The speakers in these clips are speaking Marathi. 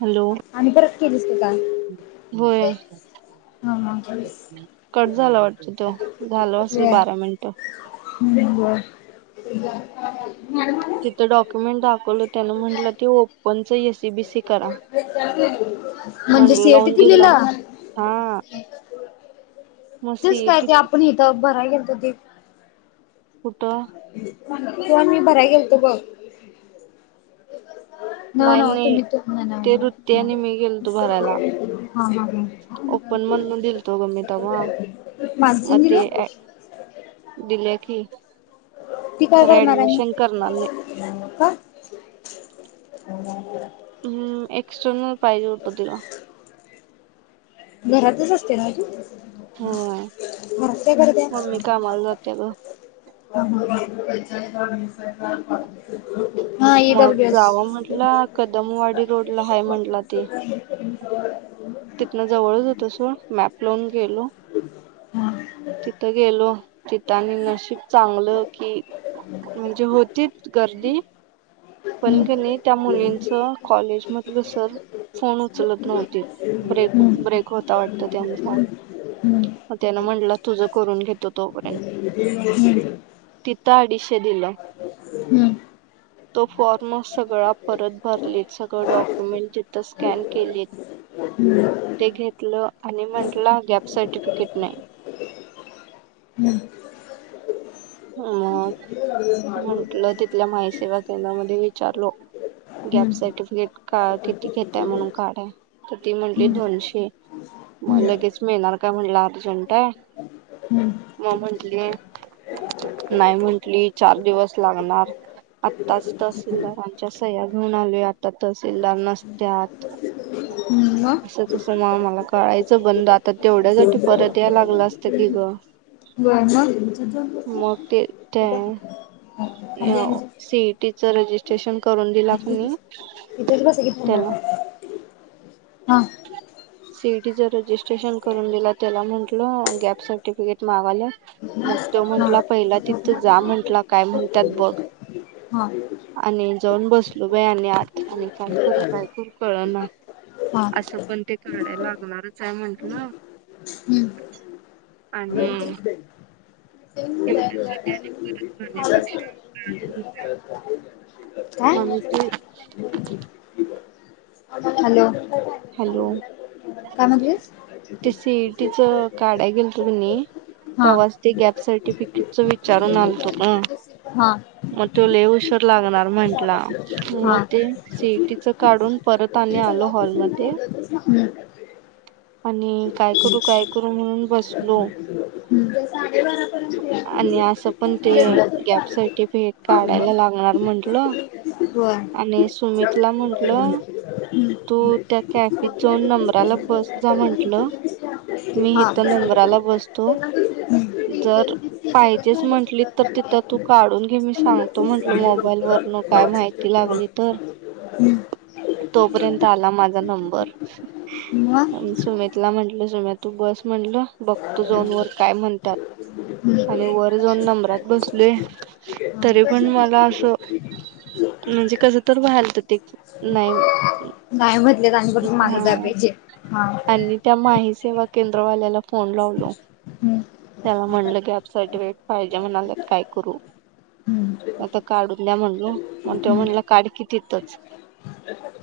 हॅलो आणि परत केलीसते का? होय. हा हा कट झाला वाटत तो झाल असेल बारा मिनट. बिब. तिथं डॉक्युमेंट दाखवलं त्यानं म्हटलं ते पनचं. सीबीसी करा म म्हणजे सीएटी लोन दिला दिलेला? हा. मग तेच काय सीईटी ते आपण इथं बरा घल त ते? फुटं? पण मी बरा गेलतो बघ. [unintelligible] न ना नाही तुम्ही त ते वृत्ती आणि मी ह ह. ओपण म्हणून दिलतो ग मीताव्हा. मानज निला. दिले की? ती काय खरं करणार आहे. ऍडमिशन करणार नाही नाही का. हम्म एक्सटर्नाल प्रज उतधला. घरातच असते ना तू. होय म्या कररते. मम्मी कामाला जाते ग पं सरकार. हा. मग ईडब्ल्यू एस. जावं म्हंटलं कदमवाडी रोड ला ह म्हंटला ते. त. तिथन जवळच होत सोड मॅप लावून गेलो. ह. तिथं गेलो तिथं आणि नशीिब चांगलं कि? म्हणजे होतीच गर्दी. पण क नाही त्या मुलींच कॉलेजमधलं सर. फोन उचलत नव्हती ब्रेक. [unintelligible] होता वाटत त्यांचा, त्यानं [unintelligible] तुजं करून घेतो तोपर्यंत. तिथं अडीचशे दिलं. तो फॉर्म सगळा परत भरलेत सगळं डॉक्युमेंट जिथं स्कॅन केलीत. [unintelligible] ते घेतलं आणि म्हंटलं गॅप सर्टिफिकेट [inaudible] अ म्हटलं तिथल्या माईसेवा केंद्रामध्ये विचारलो. गॅप सर्टिफिकेट का किती घेताय म्हणून काढाय तर ती म्हटली दोनशे. मग लगेच मिळणार काय म्हणलं अर्जंट हे म्या म्हटली. [inaudible] नाही म्हंटली चार दिवस लागणार. आताच तर [unintelligible] च्या सह्या घेऊन आलो आता तहसीलदार नसत्यात. असं तस मग मला कळायचं बंद [unintelligible] तेवढ्यासाठी परत या लागलं असतं की ग. व्हय मग मग [unintelligible] याव सी ई टी चं रजिस्ट्रेशन करून दिला कुणी? इथस बसा की [unintelligible] हां सी ई टी चं रजिस्ट्रेशन करून दिला त्याला म्हंटल गॅप सर्टिफिकेट मागल. मग तो हा म्हंटला पहिला तिथं जा म्हंटला काय म्हणतात बघ. हा [unintelligible] आणी जाऊन बसलो बाई आत आणी काय करू, काय करू कळ ना. हा [unintelligible] काडाय लागणारच आहे म्हंटलं हम्म. आणी [unintelligible] [unintelligible] काय? मम्मीची हॅलो हॅलो, काय म्हणलीस? सी ई टी चं काय? गेल तु की नहीं हा. तेव्हाच ते गॅप सर्टिफिकेटच विचारून आलतो. हां मग तो लय उशीर लागणार म्हटला हा. मग ते सी ई टी चं काढून परत आणी आलो [unintelligible] आणि काय [unintelligible] करू काय करू म्हणून बसलो [unintelligible] आणि असं पण ते गॅप [unintelligible] सर्टिफिकेट काढायला लागणार म्हंटलं [unintelligible] आणि सुमितला [unintelligible] कॅफी झोन नंबराला बस जा म्हंटलं. मी इथ नंबराला बसतो. त्यांना दुसरी दुसरी जर गेली सिटी पण पाहिजेच म्हटली तर तिथं तू काढून घे. मी सांगतो म्हंटल झाली मोबाईल वरून. काय माहिती तिथं लागली तर. [unintelligible] तो पर्यंत आला माझा नंबर. [unintelligible] सुमितला म्हटल सुम्या तू बस म्हटलं बघतो जवून वर काय म्हणतात? आणी वर जाऊन नंबरात बसलूय तरी पण मला असं म्हणजे कसं तर व्हयाला आलं ते नाय नाही म्हटले रांग पासून माग जाया पाहिजे. हां आणि त्या महा ई सेवा केंद्रवाल्याला फोन लावलो, हम्म. त्याला म्हणलं की आप सर्टिफिकेट पाहिजे म्हणाल्यात काय करू? हम्म आता काढून द्या म्हणलो मग त्यो म्हणला काढ कि तीथच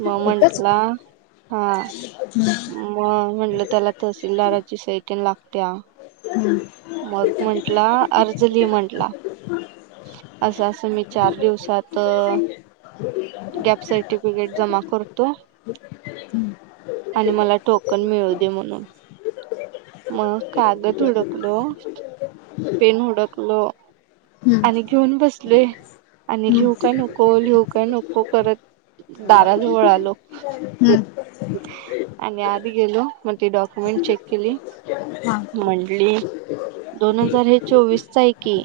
मंग इथंच म्हंटला हा हम्म मग म्हटलं त्याला तहसीलदाराची सई ते लागत्या मग म्हंटला अर्ज ली म्हंटला असं असं मी चार दिवसात गॅप सर्टिफिकेट जमा करतो. आणि मला टोकन मिळू दे म्हणून, मग कागद हुडकलो पेन हुडकलो हम्म आणि घेऊन बसलोय आणि हम्म लिहू काय हम्म नको लिहू काय नको करत दाराजवळ आलो. हम्म आणि आत गेलो मग ती डॉक्युमेंट चेक केली हा म्हंटली दोन हजार हे चोवीसचं आहे की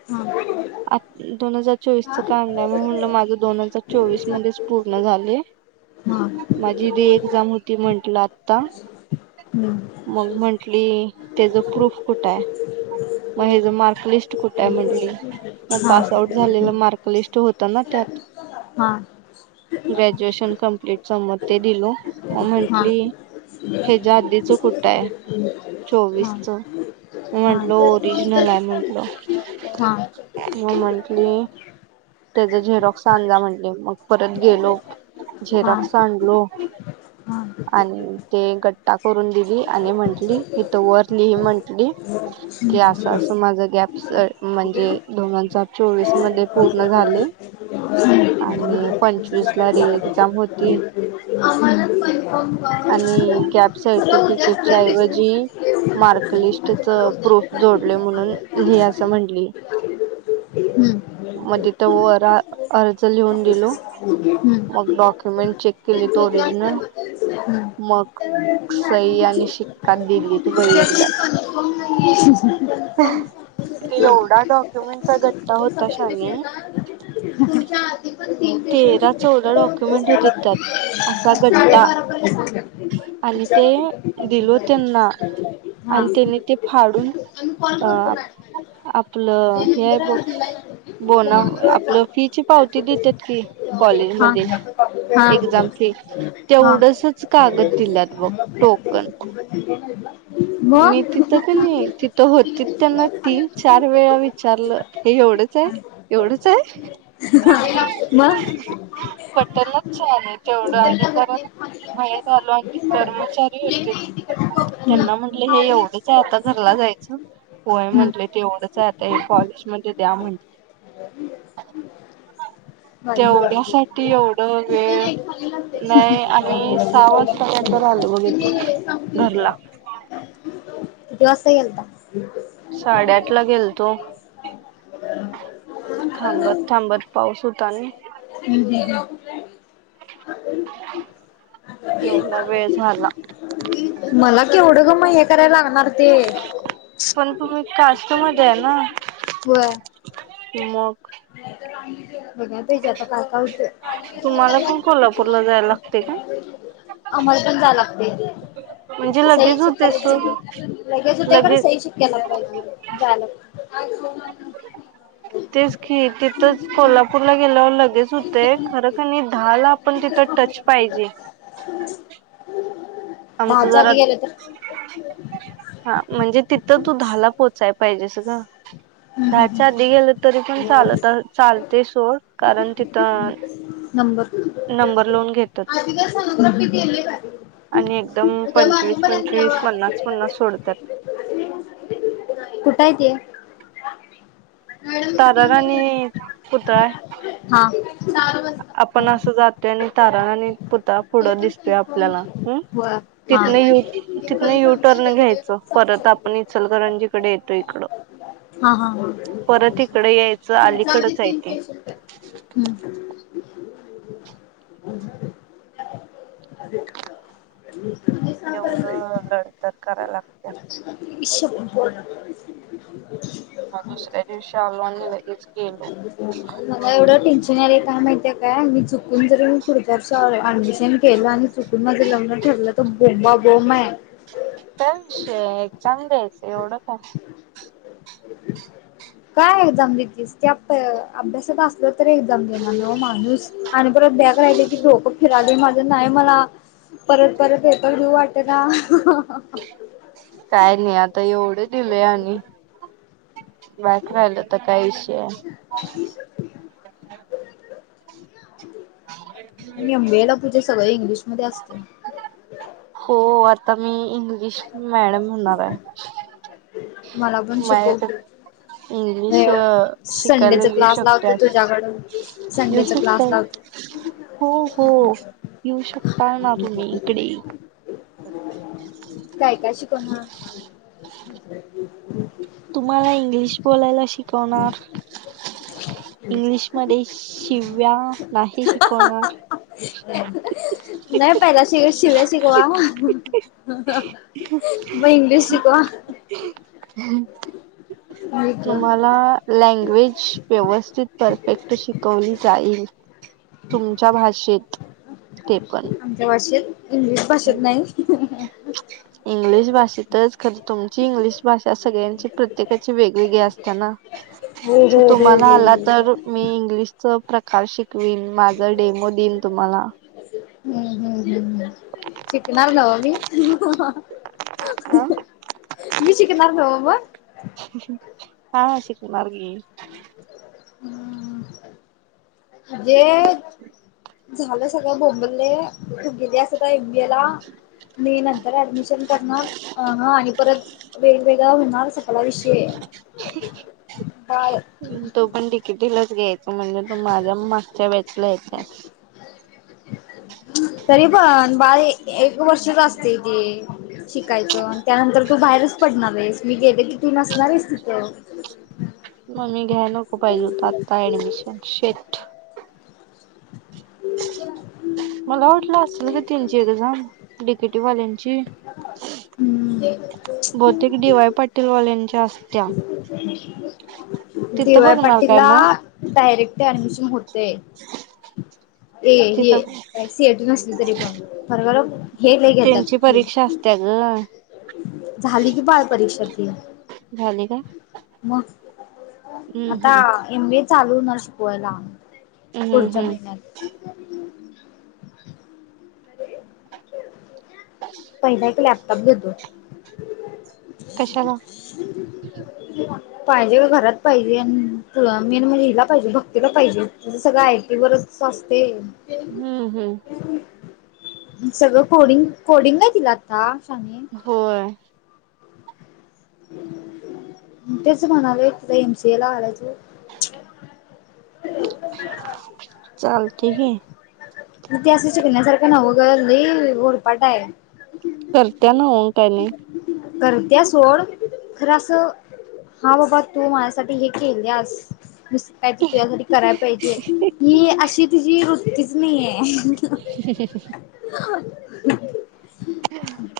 हम [unintelligible] आ दोन हजार चोवीसच का‌ आणलायं मी म्हणलं माझं दोन हजार चोवीस मध्येच पूर्ण झालय. हा हा माझी ती एक्झाम होती म्हंटलं आता हम्म मग म्हंटली त्याच प्रूफ कुठं आहे मग ह्यच मार्कलिस्ट कुठ आहे म्हटली मग हा पास आउट झालेलं मार्कलिस्ट हो त ना त्यात हा हा ग्रॅज्युएशन कंम्प्लीटचं मंग ते दिलो मग हा म्हंटली हच्या आधीच कुठ आहे चोवीसच मंग हा हा म्हंटलो ओरिजनल आहे म्हंटल हा हा म म्हंटली त्याचा झेरॉक्स आणजा म्हणले मग परत गेलो झेरॉक्स आणलो हा आणि ते गट्टा करून दिली आणि म्हंटली इथं वर लिहि म्हंटली ह [unintelligible] की असं असं माझ गॅप म्हणजे दोन हजार चोवीस मध्ये पूर्ण झालय ला री [inaudible] एक्झाम होती [inaudible] आणि गॅप मला उद्या सर्टिफिकेटच्या सगळ्या पेशंट ऐवजी सांगितले मार्कलिस्ट च तुम्हाला प्रूफ उद्याच जोडलय म्हणून लि असं म्हटली हम्म मंग तिथं वर अर्ज लिहून दिलो ह हम् [unintelligible] मग डॉक्युमेंट चेक केली त ओरिजिनल म मग सई आणि शिक्का दिली तू बाई एकदाशी [inaudible] ते एवढा डॉक्युमेंटचा गट्टा होता शाने [inaudible] तच्या पण ते तेरा चौदा डॉक्युमेंट होते त्यात असा गट्टा [inaudible] आणि ते दिलो सांगा. त्यांना आणि हा त्यांनी ते फाडून आम्ही कॉल अ करतो मॅडमला. आपलं त्या हे आहे बघ नंबर दिलाय त्या बोन नंबरवर कॉल आपलं फीची पावती करतो. देतात की हा कॉलेज हा मध्ये हा एक्झाम फी तेवढंसच कागद दिल्यात बघ टोक पण मी तिथं का नाही त ते होतीच त्यांना तीन चार वेळा विचारलं हे एवढंच आहे एवढंच आहे. - [inaudible] मग पटनच झालय तेवढं कुठे आणि लागत नाही परत खाली. बाहेर आलो आणि ख कर्मचारी प्लेन होतीत आहे तिकडं कोपऱ्याला त्यांना म्हटले हे खाली एवढेच आहे आता घरला जायचं होय हम्म म्हटले तेवढंच आता हे कॉलेजमध्येध् द्या म्हणटलं [inaudible] [unintelligible] तेवढ्यासाठी एवढं वेळ नाही आम्ही सहा वाजता काहीतर आलो बघ इथं सांगते घरला किती वाजता गेलत्या साडेआठ ला गेलतो [unintelligible] थांबत थांबत पाऊस होता न हम्म हम्म येवढा वेळ झाला मला केवढं ग मग हे करायला लागणार ते पण तुम्ही कास्ट मध्ये आहे ना होय मग नाही तर आम्ही [unintelligible] तिथे आता काका होते तुम्हाला पण कोल्हापूरला जायला लागते का आम्हाला पण जा लागते म्हणजे सही लगेच शिक्क्का होते सोड लगेच घायला [unintelligible] गेल पाहिजे तेच की तिथंच कोल्हापूरला गेल्यावर लगेच होतेय खरं कणी दहा ला पण तिथं टच पाहिजे आमचं दहाच्या जरा आधी गेलं तर हा म्हणजे तिथं तू दहाला पोहोचायला पोहचाय पाहिजे ग दहाच्या आधी गेलं तरी पण चालत चालते सोड कारण तिथं [unintelligible] नंबर नंबर लावून घेतात आणि एकदम उद्या पंचवीस बारापर्यंत पंचवीस पन्नास पन्नास सोडतात कुठंय ते मॅडम मिटिंगला ताराराणी गेले पुतळा आहे हा आपण वाजता. असं जातो आणि ताराराणी ते पुतळा पण दिसतोय कन्फर्म आपल्याला नाही. ह हो हा. तिथन ते तिथन कधी संपेल युटर्न त्याच घ्यायचं काही सांगू शकत परत नाही. आपण इचलकरंजीकडे येतो इकडं हा हा परत इकडे यायचं तुमच्या आधी अलीकडच आहे तीन ते पेशंट आहे [unintelligible] एवढं लढतर करायला लागत्या [unintelligible] विश [unintelligible] दुसऱ्या दिवशी आला आणि लगेच गेला मला एवढं टेन्शन आलंय का माहिती आहे का मी चुकून जरन पुुढच्या वर्षी आले अडमीशन केलं आणि चुकून माझ लग्न ठरलं तर बोंबा बोंब आहे त्या एक्झाम द्यायच एवढं का काय एक्जाम बतीस त्या अभ्यासात असत एक्झाम देणार माणूस आणि परत बॅक राहिले की बोंब माझ नाही मला परत परत हे तर घेऊ वाट ना काय नाही आता एवढं दिले आणि बॅक राहील तर काय विषय आहे [unintelligible] ह [unintelligible] मबेला पूजे सगळं इंग्लिशमध्ये असतंय हो आता मी इंग्लिश मॅडम हुणाराय मला पण शिकव की इंग्लिश शिकायला संडेचा येऊ क्लास लावते शकते असं तुझ्याकडे येऊ संडेचा क्लास शकताय लावते हो हो येऊ शकता ना तुम्ही इकडे बर काय काय शिकवनार तुम्हाला इंग्लिश बोलायला शिकवणार इंग्लिशमध्ये शिव्या नाही शिकवणार नाय पहिला शि -शि-शिव्या शिकवा. [unintelligible] म इंग्लिश शिकवा. आमच्या तुम्हाला लँग्वेज व्यवस [unintelligible] परफेक्ट शिकवली जाईल. तुमच्या भाषेत ते पण. आमच्या भाषेत इंग्लिश भाषेत नाई. [inaudible] इंग्लिश भाषेतच खरं तुमची इंग्लिश भाषा सगळ्यांची प्रत्येकाची वेगवेगळी असत्या ना. हो थु हो हो तुम्हाला आला हो तर मी इंग्लिशच प्रकार शिकवीन माझं डेमो देईन तुम्हाला. हम्म हम्म हम्म हम्म शिकणार नव मी. अ. मी शिकणार न्हव मंग. हा शिकणार की. म्हणजे झालं सगळं बोंबले गेली असं [unintelligible] मी नंतर ऍडमिशन करणार अह आणि परत वेगवेगळं हुनार सग कला विषय. बाळ तो पण डी के टी लाच घे म्हणजे तो माझ्या मागच्या बॅचला येताये. तरी पण [unintelligible] एक वर्षीच असतय ते. शिकायचं अन त्यानंतर तू बाहेरचं पडणारयेस मी गेले कि तू नसणारयेस तिथं. म मी घ्याय नको पाहिजे होत आत्ता ऍडमिशन शिट्ट. मला वाटलं असलं की तीनशे डझन डी के टी वाल्यान ची हम्म बहुतेक डी वाय पाटील वाल्यांची असत्या. डी तिथं वाय बघणार पाटील काय ला मग डायरेक्ट ऍडमिशन होतय हे हे तिथं काय सी आय टी नसली तरी पण. [unintelligible] त्यांची परीक्षा घेतात असत्या ग. झाली की बाळ परीक्षा ती. झाली का मग हम्म आता हम्म एम बी ए चालू हुणार शिकवायला हम्म पुढच्या हम्म महिन्यात पहिला एक लॅपटॉप घेतो. [inaudible] कशाला पाहिजेल घरात पाहिजे अन तु मेन म्हणजे हिला पाहिजे भक्तीला पाहिजे तुझं सगळं आय टी वरच असते. हम्म हम्म. सगळं कोडिंग कोडिंग नई तिला आता शाने. होय. ते च म्हणालोय तिय एम सी ए ला घालायचं. चालते की. इतिहासाच शिकण्यासारखं नाव्ह लय उरपाट आहे. करत्या ना हो काय नाही. करत्या सोड खरं असं हा बाबा तू माझ्यासाठी हे केल्यास नुसतं काहीतरी तुझ्यासाठी कराय पाहिजे हीअशी तिची वृत्तीच नाहीये. [inaudible] [inaudible]